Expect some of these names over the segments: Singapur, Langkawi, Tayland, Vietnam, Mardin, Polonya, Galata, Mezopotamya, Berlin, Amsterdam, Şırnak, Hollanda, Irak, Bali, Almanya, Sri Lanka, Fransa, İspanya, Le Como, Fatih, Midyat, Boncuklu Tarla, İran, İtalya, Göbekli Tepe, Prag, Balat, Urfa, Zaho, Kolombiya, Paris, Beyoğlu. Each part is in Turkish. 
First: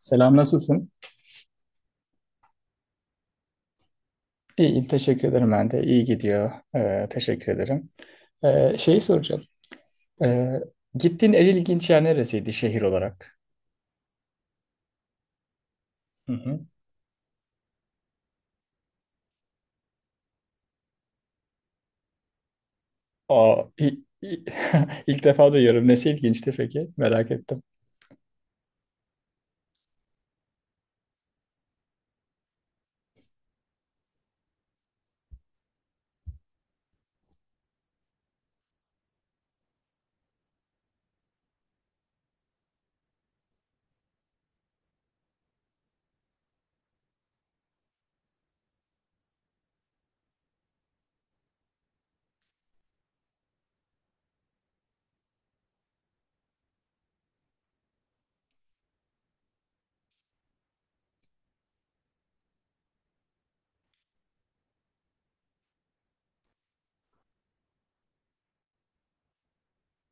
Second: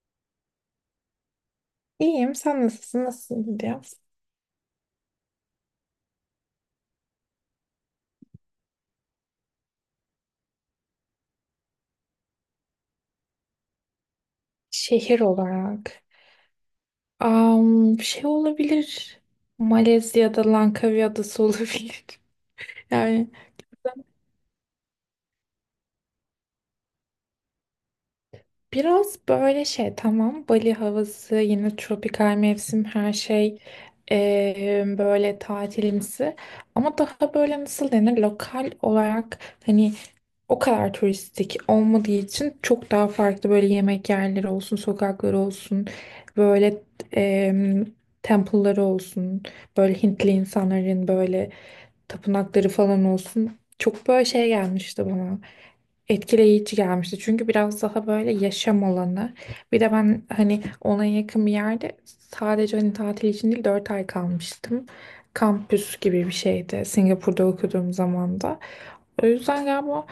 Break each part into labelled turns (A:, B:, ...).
A: Selam, nasılsın?
B: İyiyim. Sen nasılsın? Nasıl gidiyor?
A: İyiyim, teşekkür ederim ben de. İyi gidiyor. Teşekkür ederim. Şeyi soracağım. Ee, Gittiğin en ilginç yer neresiydi şehir olarak?
B: Şehir olarak.
A: Hı hı.
B: Şey olabilir. Malezya'da Langkawi Adası olabilir. Yani
A: Aa, ilk defa duyuyorum. Nesi ilginçti peki? Merak ettim.
B: biraz böyle şey tamam Bali havası yine tropikal mevsim her şey, böyle tatilimsi, ama daha böyle nasıl denir, lokal olarak hani o kadar turistik olmadığı için çok daha farklı, böyle yemek yerleri olsun, sokakları olsun, böyle eee temple'ları olsun, böyle Hintli insanların böyle tapınakları falan olsun, çok böyle şey gelmişti bana, etkileyici gelmişti. Çünkü biraz daha böyle yaşam alanı. Bir de ben hani ona yakın bir yerde, sadece hani tatil için değil, 4 ay kalmıştım. Kampüs gibi bir şeydi Singapur'da okuduğum zaman da. O yüzden galiba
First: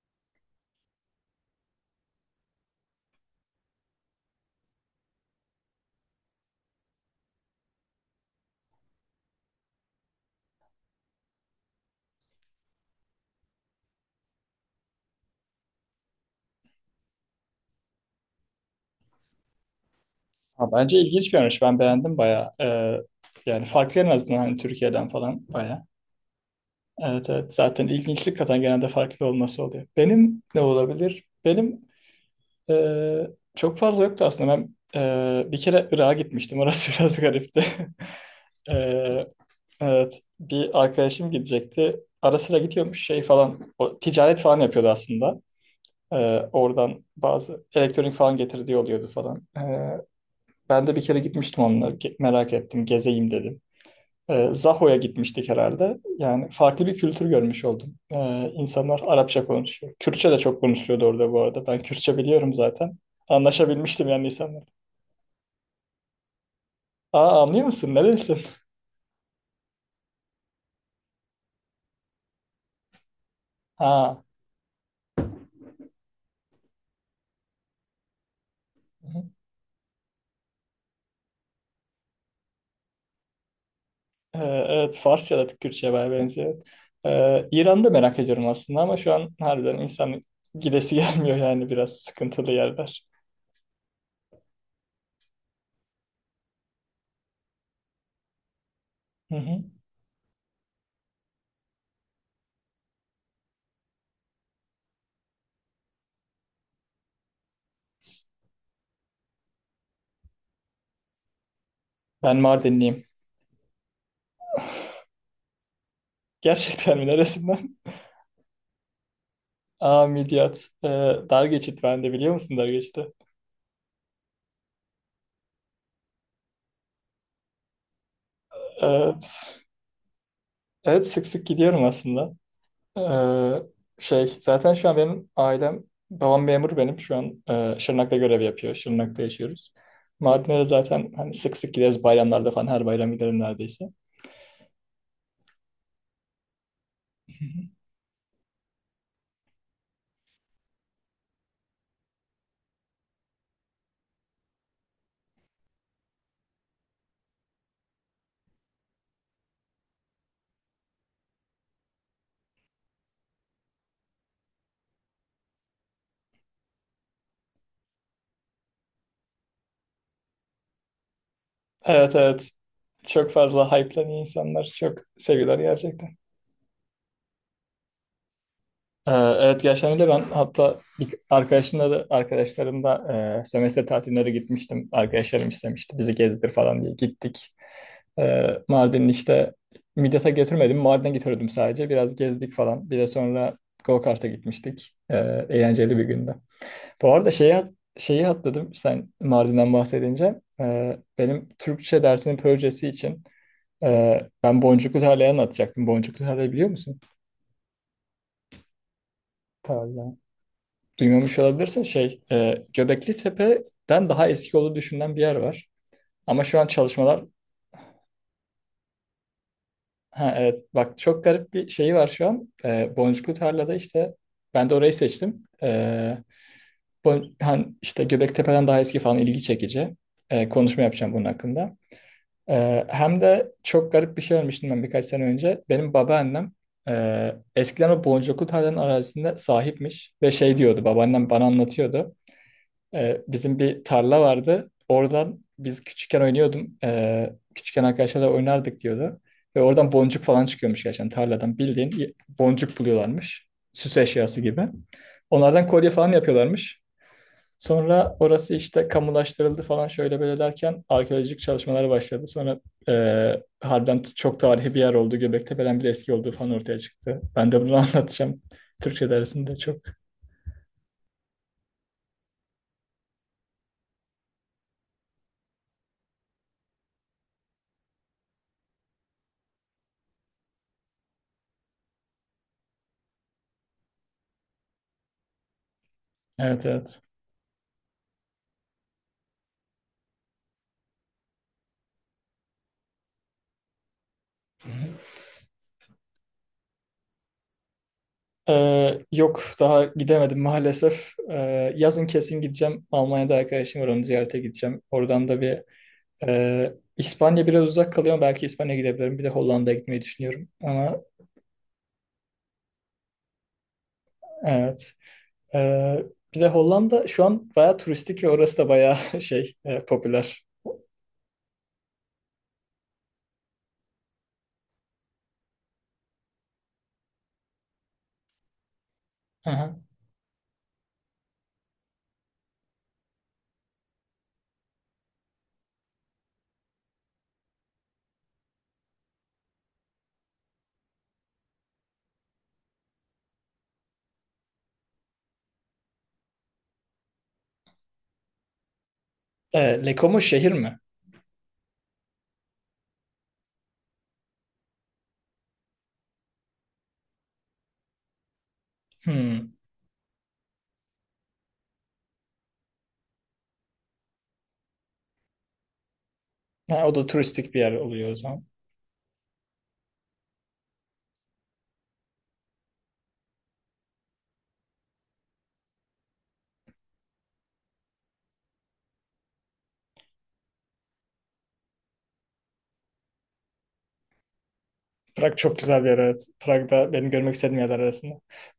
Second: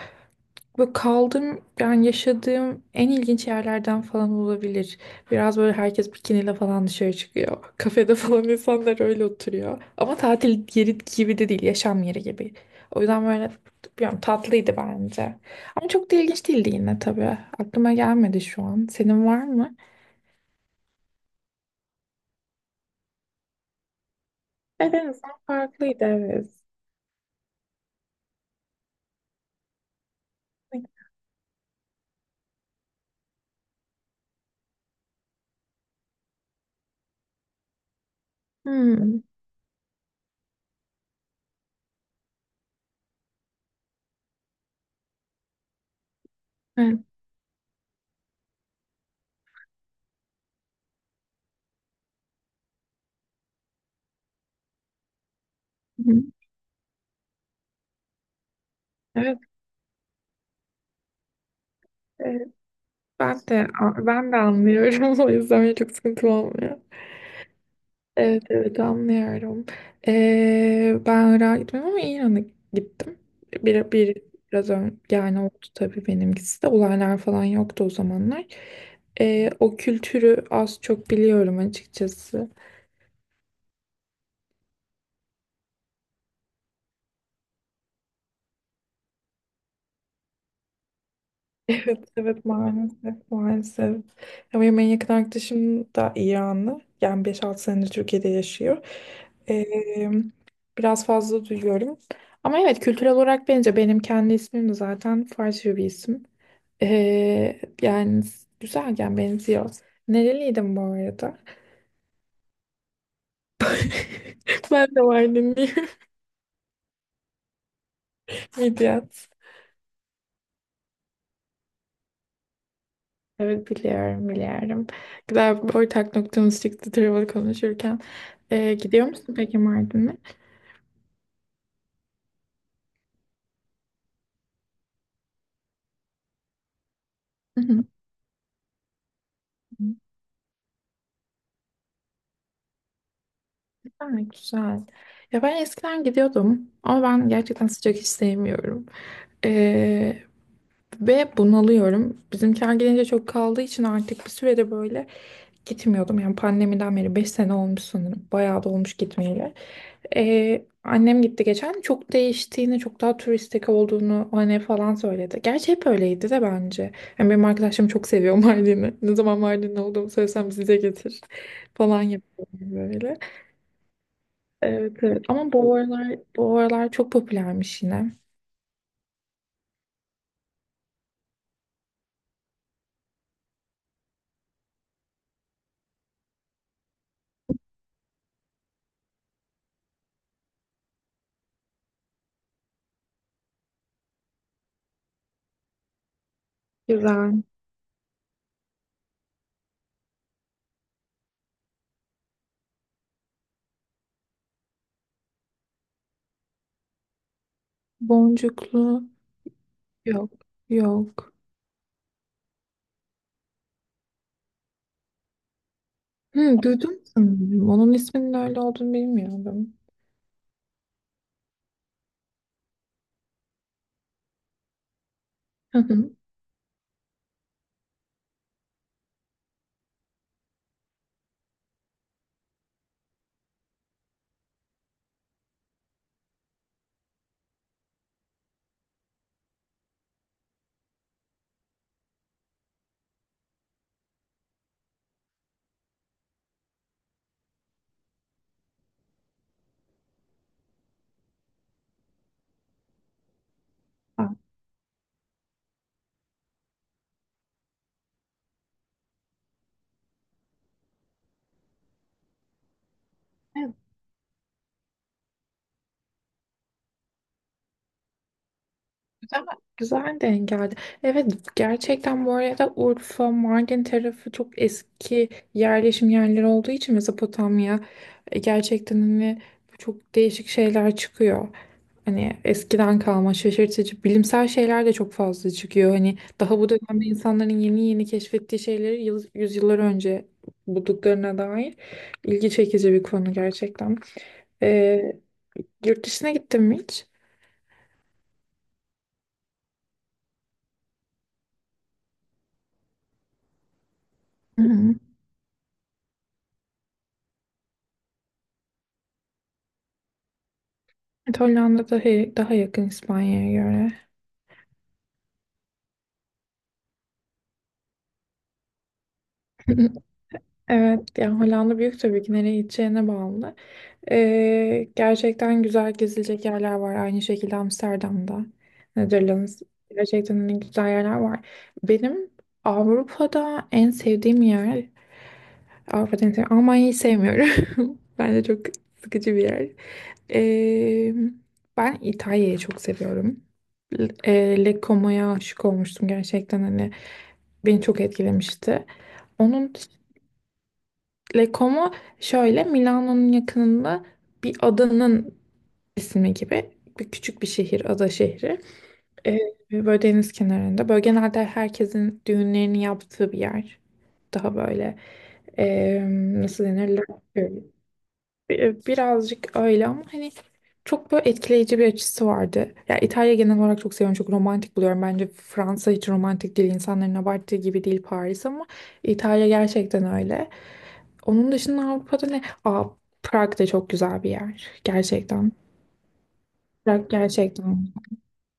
B: böyle kaldığım, yani yaşadığım en ilginç yerlerden falan olabilir. Biraz böyle herkes bikiniyle falan dışarı çıkıyor. Kafede falan insanlar öyle oturuyor. Ama tatil yeri gibi de değil, yaşam yeri gibi. O yüzden böyle bilmiyorum, tatlıydı bence. Ama çok da ilginç değildi yine tabii. Aklıma gelmedi şu an. Senin var mı?
A: Ha, bence ilginç bir yermiş. Ben beğendim bayağı. Yani farklı en azından hani
B: Evet, en
A: Türkiye'den
B: azından
A: falan bayağı.
B: farklıydı, evet.
A: Evet evet. Zaten ilginçlik katan genelde farklı olması oluyor. Benim ne olabilir? Benim Ee, çok fazla yoktu aslında. Ben bir kere Irak'a gitmiştim. Orası biraz garipti.
B: Hmm,
A: Ee, evet. Bir arkadaşım gidecekti. Ara sıra gidiyormuş şey falan. O, ticaret falan yapıyordu aslında. Ee,
B: evet.
A: Oradan bazı elektronik falan getirdiği oluyordu falan. Ben de bir kere gitmiştim onunla. Merak ettim. Gezeyim dedim. Zaho'ya gitmiştik herhalde.
B: Hı.
A: Yani farklı bir kültür görmüş oldum. İnsanlar
B: Evet,
A: Arapça konuşuyor. Kürtçe de çok konuşuyordu orada bu arada. Ben Kürtçe
B: evet.
A: biliyorum zaten.
B: Ben de
A: Anlaşabilmiştim yani
B: ben de
A: insanlar.
B: anlıyorum. O yüzden çok sıkıntı olmuyor.
A: Aa anlıyor musun? Nerelisin?
B: Evet evet, anlıyorum. Ben Irak'a gitmedim ama İran'a gittim. Bir, bir,
A: Ha.
B: biraz ön, yani oldu tabii benimkisi de. Olaylar falan yoktu o zamanlar. O kültürü az çok biliyorum açıkçası.
A: E, evet Farsça da Kürtçe'ye bayağı benziyor. İran'da merak ediyorum aslında ama şu an harbiden insan gidesi gelmiyor yani biraz
B: Evet evet,
A: sıkıntılı yerler.
B: maalesef maalesef. Ama benim en yakın arkadaşım da İranlı. Yani 5-6 senedir Türkiye'de yaşıyor.
A: Hı hı.
B: Ee, Biraz fazla duyuyorum. Ama evet, kültürel olarak bence benim kendi ismim de zaten Farsça bir isim. Yani güzelken benziyor. Nereliydin bu arada?
A: Ben Mardinliyim.
B: Ben de Mardinliyim.
A: Gerçekten mi? Neresinden?
B: Midyat.
A: Aa Midyat. Dar geçit ben de biliyor musun dar geçiti?
B: Evet biliyorum, biliyorum. Güzel bir ortak noktamız çıktı travel konuşurken. Gidiyor musun peki Mardin'e?
A: Evet sık sık gidiyorum aslında. Ee, Şey zaten şu an benim ailem babam memur benim şu an
B: Hı hı.
A: Şırnak'ta görev yapıyor. Şırnak'ta yaşıyoruz. Mardin'e de zaten hani sık sık gideriz bayramlarda falan her bayram giderim neredeyse.
B: Güzel güzel. Ya ben eskiden gidiyordum ama ben gerçekten sıcak hiç sevmiyorum. Ee, Ve bunalıyorum. Bizimkiler gelince çok kaldığı için artık bir sürede böyle gitmiyordum, yani pandemiden beri 5 sene olmuş sanırım. Bayağı da olmuş gitmeyeli. Annem gitti geçen. Çok değiştiğini, çok daha turistik olduğunu hani falan söyledi. Gerçi hep öyleydi de bence. Yani benim arkadaşlarım çok seviyor Mardin'i. Ne zaman Mardin'de olduğumu söylesem "bize getir" falan
A: Evet
B: yapıyor
A: evet,
B: böyle.
A: çok fazla hype'lanıyor, insanlar
B: Evet,
A: çok
B: evet. Ama
A: seviyorlar
B: bu
A: gerçekten.
B: aralar, bu aralar çok popülermiş yine.
A: Evet gerçekten öyle, ben hatta bir arkadaşımla da arkadaşlarımla sömestr tatilleri gitmiştim. Arkadaşlarım istemişti bizi gezdir falan diye gittik. Mardin'in işte Midyat'a götürmedim. Mardin'e getirdim sadece. Biraz gezdik falan. Bir de sonra go-kart'a gitmiştik. Eğlenceli bir gündü. Bu arada
B: Güzel.
A: şeyi atladım sen Mardin'den bahsedince. Benim Türkçe dersinin projesi için ben Boncuklu Tarla'yı anlatacaktım. Boncuklu Tarla'yı biliyor musun?
B: Boncuklu.
A: Tarla.
B: Yok. Yok.
A: Duymamış olabilirsin. Göbekli Tepe'den daha eski olduğu düşünülen bir yer var. Ama şu
B: Hı,
A: an
B: duydum
A: çalışmalar.
B: sanırım. Onun isminin öyle olduğunu bilmiyordum.
A: Ha, evet bak çok garip bir şeyi var şu an. Boncuklu Tarla'da işte ben de orayı seçtim.
B: Hı hı.
A: Hani işte Göbektepe'den daha eski falan ilgi çekici. Konuşma yapacağım bunun hakkında. Hem de çok garip bir şey, ölmüştüm ben birkaç sene önce. Benim babaannem eskiden o Boncuklu Tarla'nın arazisinde sahipmiş ve şey diyordu, babaannem bana anlatıyordu. Bizim bir tarla vardı. Oradan biz küçükken oynuyordum. Küçükken arkadaşlarla oynardık diyordu. Ve oradan boncuk falan çıkıyormuş gerçekten tarladan. Bildiğin boncuk buluyorlarmış. Süs
B: Aa.
A: eşyası gibi. Onlardan kolye falan yapıyorlarmış. Sonra orası işte kamulaştırıldı falan şöyle böyle derken arkeolojik çalışmalar başladı. Sonra harbiden çok tarihi bir yer oldu. Göbeklitepe'den bile eski olduğu falan ortaya çıktı. Ben de bunu anlatacağım. Türkçe
B: Ama
A: dersinde çok.
B: güzel denk geldi. Evet gerçekten, bu arada Urfa, Mardin tarafı çok eski yerleşim yerleri olduğu için Mezopotamya, gerçekten hani çok değişik şeyler çıkıyor. Hani eskiden kalma şaşırtıcı bilimsel şeyler de çok fazla çıkıyor. Hani daha
A: Evet
B: bu
A: evet.
B: dönemde insanların yeni yeni keşfettiği şeyleri yıl, yüzyıllar önce bulduklarına dair ilgi çekici bir konu gerçekten. Ee, Yurt dışına gittin mi hiç?
A: Yok daha gidemedim maalesef. Yazın kesin gideceğim. Almanya'da arkadaşım var, onu ziyarete gideceğim. Oradan da bir İspanya biraz uzak kalıyor ama belki İspanya'ya gidebilirim. Bir de Hollanda'ya gitmeyi düşünüyorum. Ama
B: Evet, Hollanda daha yakın İspanya'ya göre.
A: evet. Ee, Bir de Hollanda şu an bayağı turistik ve orası da bayağı popüler.
B: Evet, yani Hollanda büyük tabii ki, nereye gideceğine bağlı. Gerçekten güzel gezilecek yerler var. Aynı şekilde Amsterdam'da,
A: Hı
B: Netherlands.
A: hı.
B: Gerçekten hani güzel yerler var. Benim Avrupa'da en sevdiğim yer, Avrupa'da en sevdiğim, Almanya'yı sevmiyorum. Bence çok sıkıcı bir yer. Ee, Ben İtalya'yı çok seviyorum. Le Como'ya aşık olmuştum, gerçekten hani beni çok etkilemişti. Onun
A: Leko mu, şehir mi?
B: Lecomo şöyle Milano'nun yakınında, bir adanın ismi gibi, bir küçük bir şehir, ada şehri. Ee,
A: Hmm.
B: Böyle deniz kenarında. Böyle genelde herkesin düğünlerini yaptığı bir yer. Daha böyle ee, nasıl
A: Ha, o
B: denir?
A: da turistik bir yer oluyor o zaman.
B: Birazcık öyle ama hani çok böyle etkileyici bir açısı vardı. Ya İtalya genel olarak çok seviyorum, çok romantik buluyorum. Bence Fransa hiç romantik değil, insanların abarttığı gibi değil Paris, ama İtalya gerçekten öyle. Onun dışında Avrupa'da ne? Aa, Prag da çok güzel bir yer.
A: Prag
B: Gerçekten.
A: çok güzel bir yer, evet. Prag'da benim
B: Prag
A: görmek istediğim yerler
B: gerçekten.
A: arasında.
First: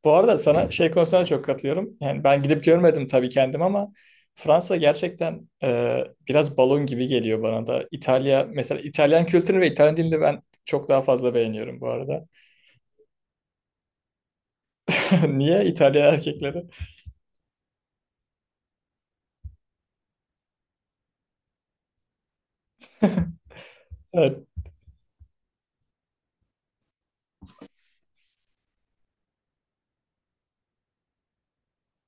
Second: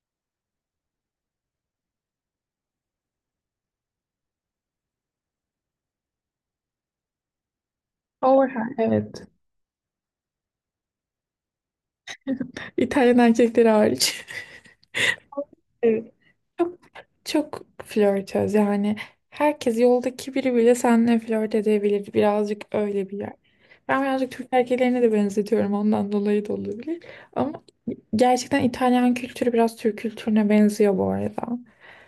A: Bu arada sana şey konusunda çok katılıyorum. Yani ben gidip görmedim tabii kendim ama Fransa gerçekten biraz balon gibi geliyor bana da. İtalya
B: Overhaul.
A: mesela, İtalyan
B: Evet.
A: kültürünü ve İtalyan dilini ben çok daha fazla beğeniyorum bu arada.
B: İtalyan erkekleri hariç.
A: Niye?
B: Evet.
A: İtalyan erkekleri.
B: Çok, çok flörtöz yani. Herkes, yoldaki biri bile seninle flört edebilir. Birazcık öyle bir yer. Ben birazcık
A: Evet,
B: Türk erkeklerine de benzetiyorum. Ondan dolayı da olabilir. Ama gerçekten İtalyan kültürü biraz Türk kültürüne benziyor bu arada.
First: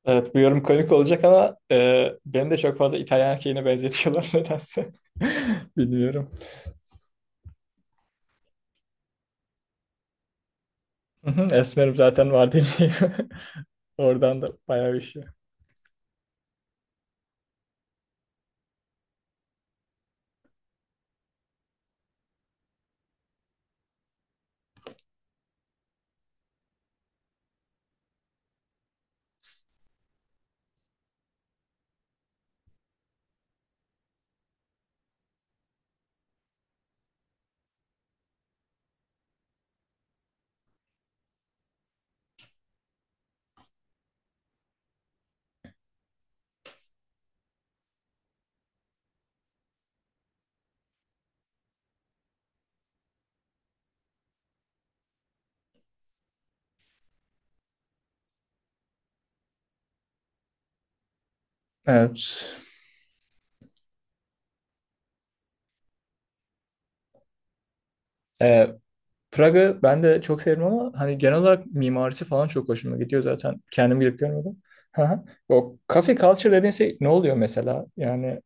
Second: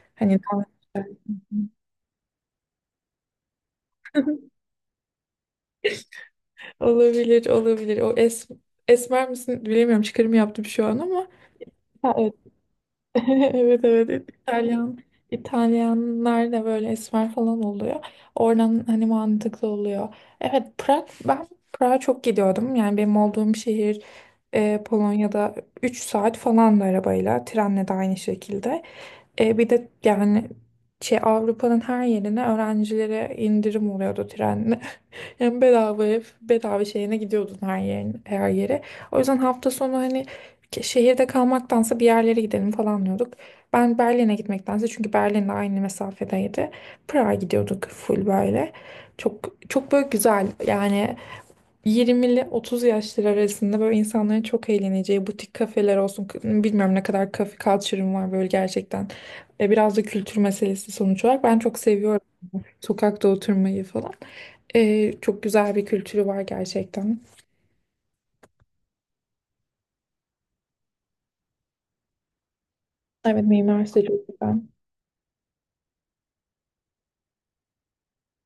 A: evet bu
B: Hani
A: yorum komik olacak ama beni de çok fazla İtalyan erkeğine benzetiyorlar nedense. Bilmiyorum.
B: olabilir, olabilir. O esmer misin bilemiyorum. Çıkarım yaptım şu an ama.
A: Hı hı, esmerim
B: Ha,
A: zaten
B: evet.
A: var dediğim.
B: Evet evet.
A: Oradan da bayağı
B: İtalyan,
A: üşüyor.
B: İtalyanlar da böyle esmer falan oluyor. Oradan hani mantıklı oluyor. Evet, Prag, ben Prag'a çok gidiyordum. Yani benim olduğum şehir Polonya'da, 3 saat falan da arabayla, trenle de aynı şekilde. Bir de yani şey Avrupa'nın her yerine öğrencilere indirim oluyordu trenle. Hem bedava ev, bedava şeyine gidiyordun her yerin, her yere. O yüzden hafta sonu hani şehirde kalmaktansa bir yerlere gidelim falan diyorduk. Ben Berlin'e gitmektense, çünkü Berlin'le aynı mesafedeydi, Prag'a gidiyorduk full böyle. Çok çok böyle güzel yani, 20'li 30 yaşları arasında böyle insanların çok eğleneceği butik kafeler olsun. Bilmiyorum, ne kadar kafe culture'ım var böyle gerçekten. Biraz da kültür meselesi sonuç olarak. Ben çok seviyorum
A: Evet.
B: sokakta oturmayı falan. Çok güzel bir kültürü var gerçekten.
A: Ee, Praga ben de çok severim ama hani genel olarak mimarisi falan çok hoşuma gidiyor
B: Evet,
A: zaten.
B: mimarisi
A: Kendim
B: de
A: gidip
B: çok güzel.
A: görmedim. Hı hı. O kafe culture dediğin şey ne oluyor mesela? Yani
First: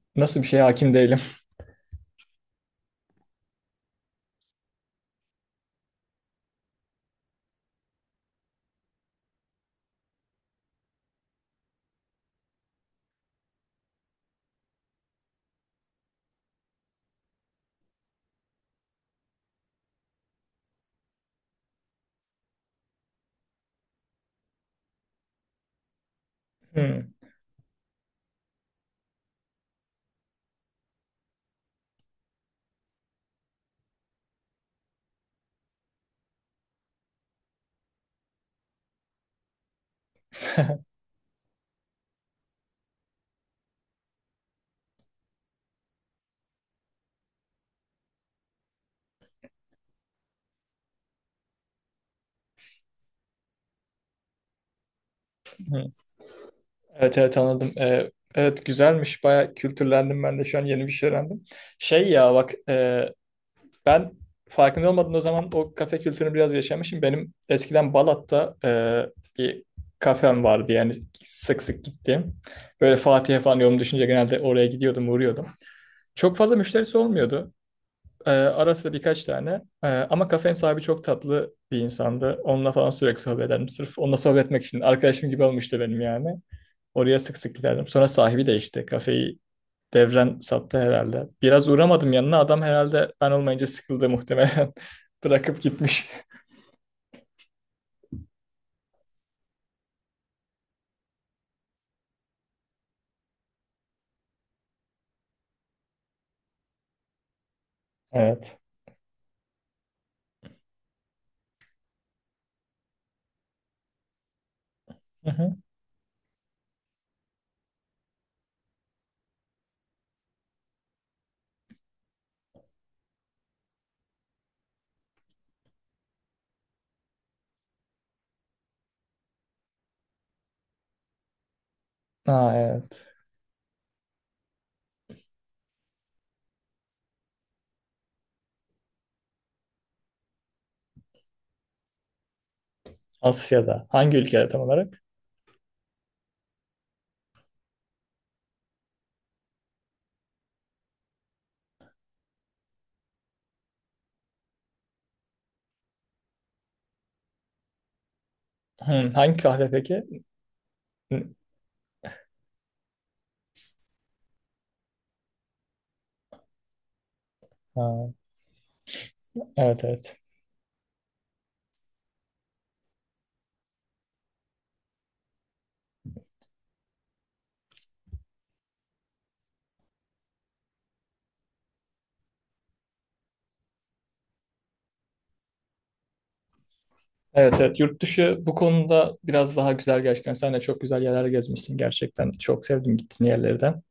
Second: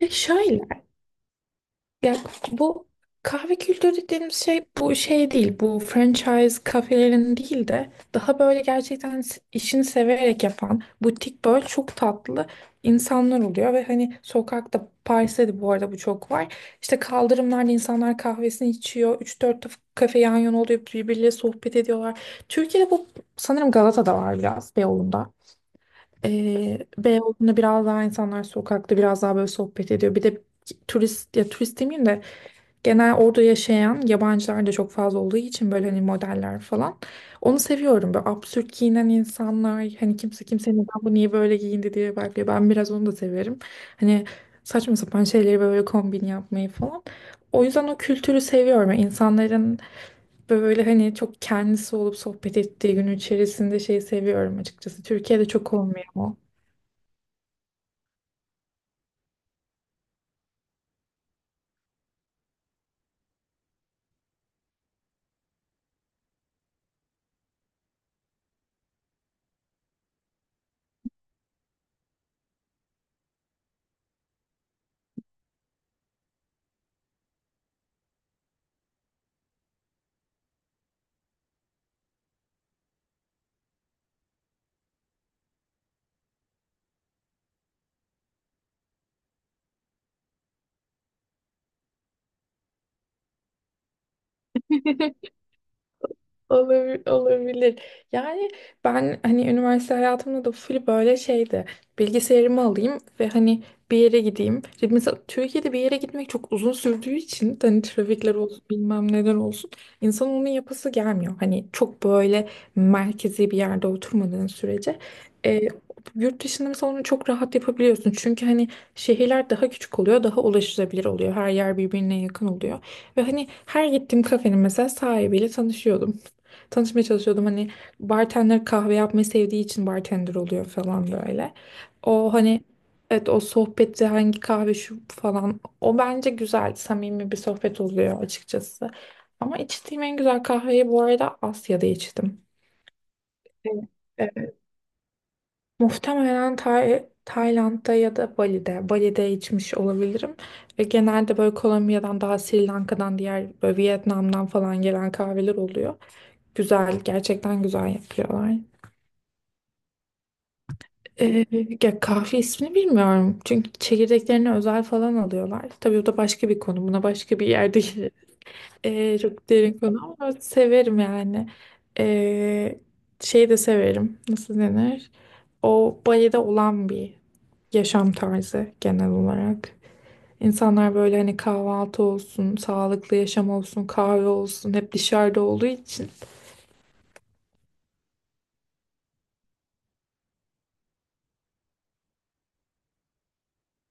B: Ya
A: nasıl bir şeye
B: şöyle,
A: hakim değilim.
B: ya bu kahve kültürü dediğimiz şey, bu şey değil. Bu franchise kafelerin değil de daha böyle gerçekten işini severek yapan butik, böyle çok tatlı insanlar oluyor ve hani sokakta, Paris'te de bu arada bu çok var. İşte kaldırımlarda insanlar kahvesini içiyor. 3-4 kafe yan yana oluyor, birbirleriyle sohbet ediyorlar. Türkiye'de bu sanırım Galata'da var biraz, Beyoğlu'nda.
A: Hmm.
B: Beyoğlu'nda biraz daha insanlar sokakta biraz daha böyle sohbet ediyor. Bir de turist, ya turist demeyeyim de, genel orada yaşayan yabancılar da çok fazla olduğu için böyle hani modeller falan. Onu seviyorum, böyle absürt giyinen insanlar, hani kimse kimse neden bu niye böyle giyindi diye bakıyor. Ben biraz onu da severim. Hani saçma sapan şeyleri böyle kombin yapmayı falan. O yüzden o kültürü seviyorum. Yani İnsanların böyle hani çok kendisi olup sohbet ettiği, gün içerisinde, şeyi seviyorum açıkçası. Türkiye'de çok olmuyor.
A: Evet evet anladım. Evet güzelmiş. Bayağı kültürlendim ben de şu an, yeni bir şey öğrendim. Şey ya bak ben farkında olmadan o zaman o kafe kültürünü biraz yaşamışım. Benim eskiden Balat'ta bir kafem vardı yani sık sık gittiğim. Böyle Fatih'e falan yolum düşünce genelde oraya gidiyordum, uğruyordum. Çok fazla müşterisi olmuyordu. Ara sıra birkaç tane. Ama kafenin sahibi çok tatlı bir insandı. Onunla falan sürekli sohbet ederdim. Sırf onunla sohbet etmek için. Arkadaşım gibi olmuştu benim yani. Oraya sık sık giderdim. Sonra sahibi değişti. Kafeyi devren sattı herhalde. Biraz uğramadım yanına. Adam herhalde ben olmayınca sıkıldı muhtemelen. Bırakıp gitmiş.
B: Olabilir. Yani ben hani üniversite hayatımda da full böyle şeydi. Bilgisayarımı alayım ve hani bir yere gideyim. Şimdi mesela Türkiye'de bir yere gitmek çok uzun sürdüğü için, hani trafikler
A: Evet.
B: olsun bilmem neler olsun, insan onun yapası gelmiyor. Hani çok böyle merkezi bir yerde oturmadığın sürece.
A: Hı hı.
B: E, Yurt dışında mesela onu çok rahat yapabiliyorsun. Çünkü hani şehirler daha küçük oluyor, daha ulaşılabilir oluyor. Her yer birbirine yakın oluyor. Ve hani her gittiğim kafenin mesela sahibiyle tanışıyordum, tanışmaya çalışıyordum. Hani bartender, kahve yapmayı sevdiği için bartender oluyor falan böyle. O
A: Ha,
B: hani,
A: evet.
B: evet, o sohbette "hangi kahve şu" falan, o bence güzel samimi bir sohbet oluyor açıkçası. Ama içtiğim en güzel kahveyi bu arada Asya'da içtim. Evet.
A: Asya'da. Hangi ülkede
B: Evet.
A: tam olarak?
B: Muhtemelen Tayland'da ya da Bali'de. Bali'de içmiş olabilirim. Ve genelde böyle Kolombiya'dan, daha Sri Lanka'dan, diğer böyle Vietnam'dan falan gelen kahveler oluyor. Güzel, gerçekten güzel yapıyorlar.
A: Hı, hangi kahve peki? Hı.
B: Ee, Ya kahve ismini bilmiyorum. Çünkü çekirdeklerini özel falan alıyorlar. Tabii o da başka bir konu. Buna başka bir yerde
A: Ha,
B: gireriz. Çok derin
A: evet
B: konu
A: evet.
B: ama severim yani. Ee, Şey de severim. Nasıl denir? O Bali'de olan bir yaşam tarzı genel olarak. İnsanlar böyle hani kahvaltı olsun, sağlıklı yaşam olsun, kahve olsun, hep dışarıda olduğu için
A: Evet evet. Yurt dışı bu konuda biraz daha güzel gerçekten. Sen de çok güzel yerler gezmişsin gerçekten. Çok sevdim gittiğin yerlerden.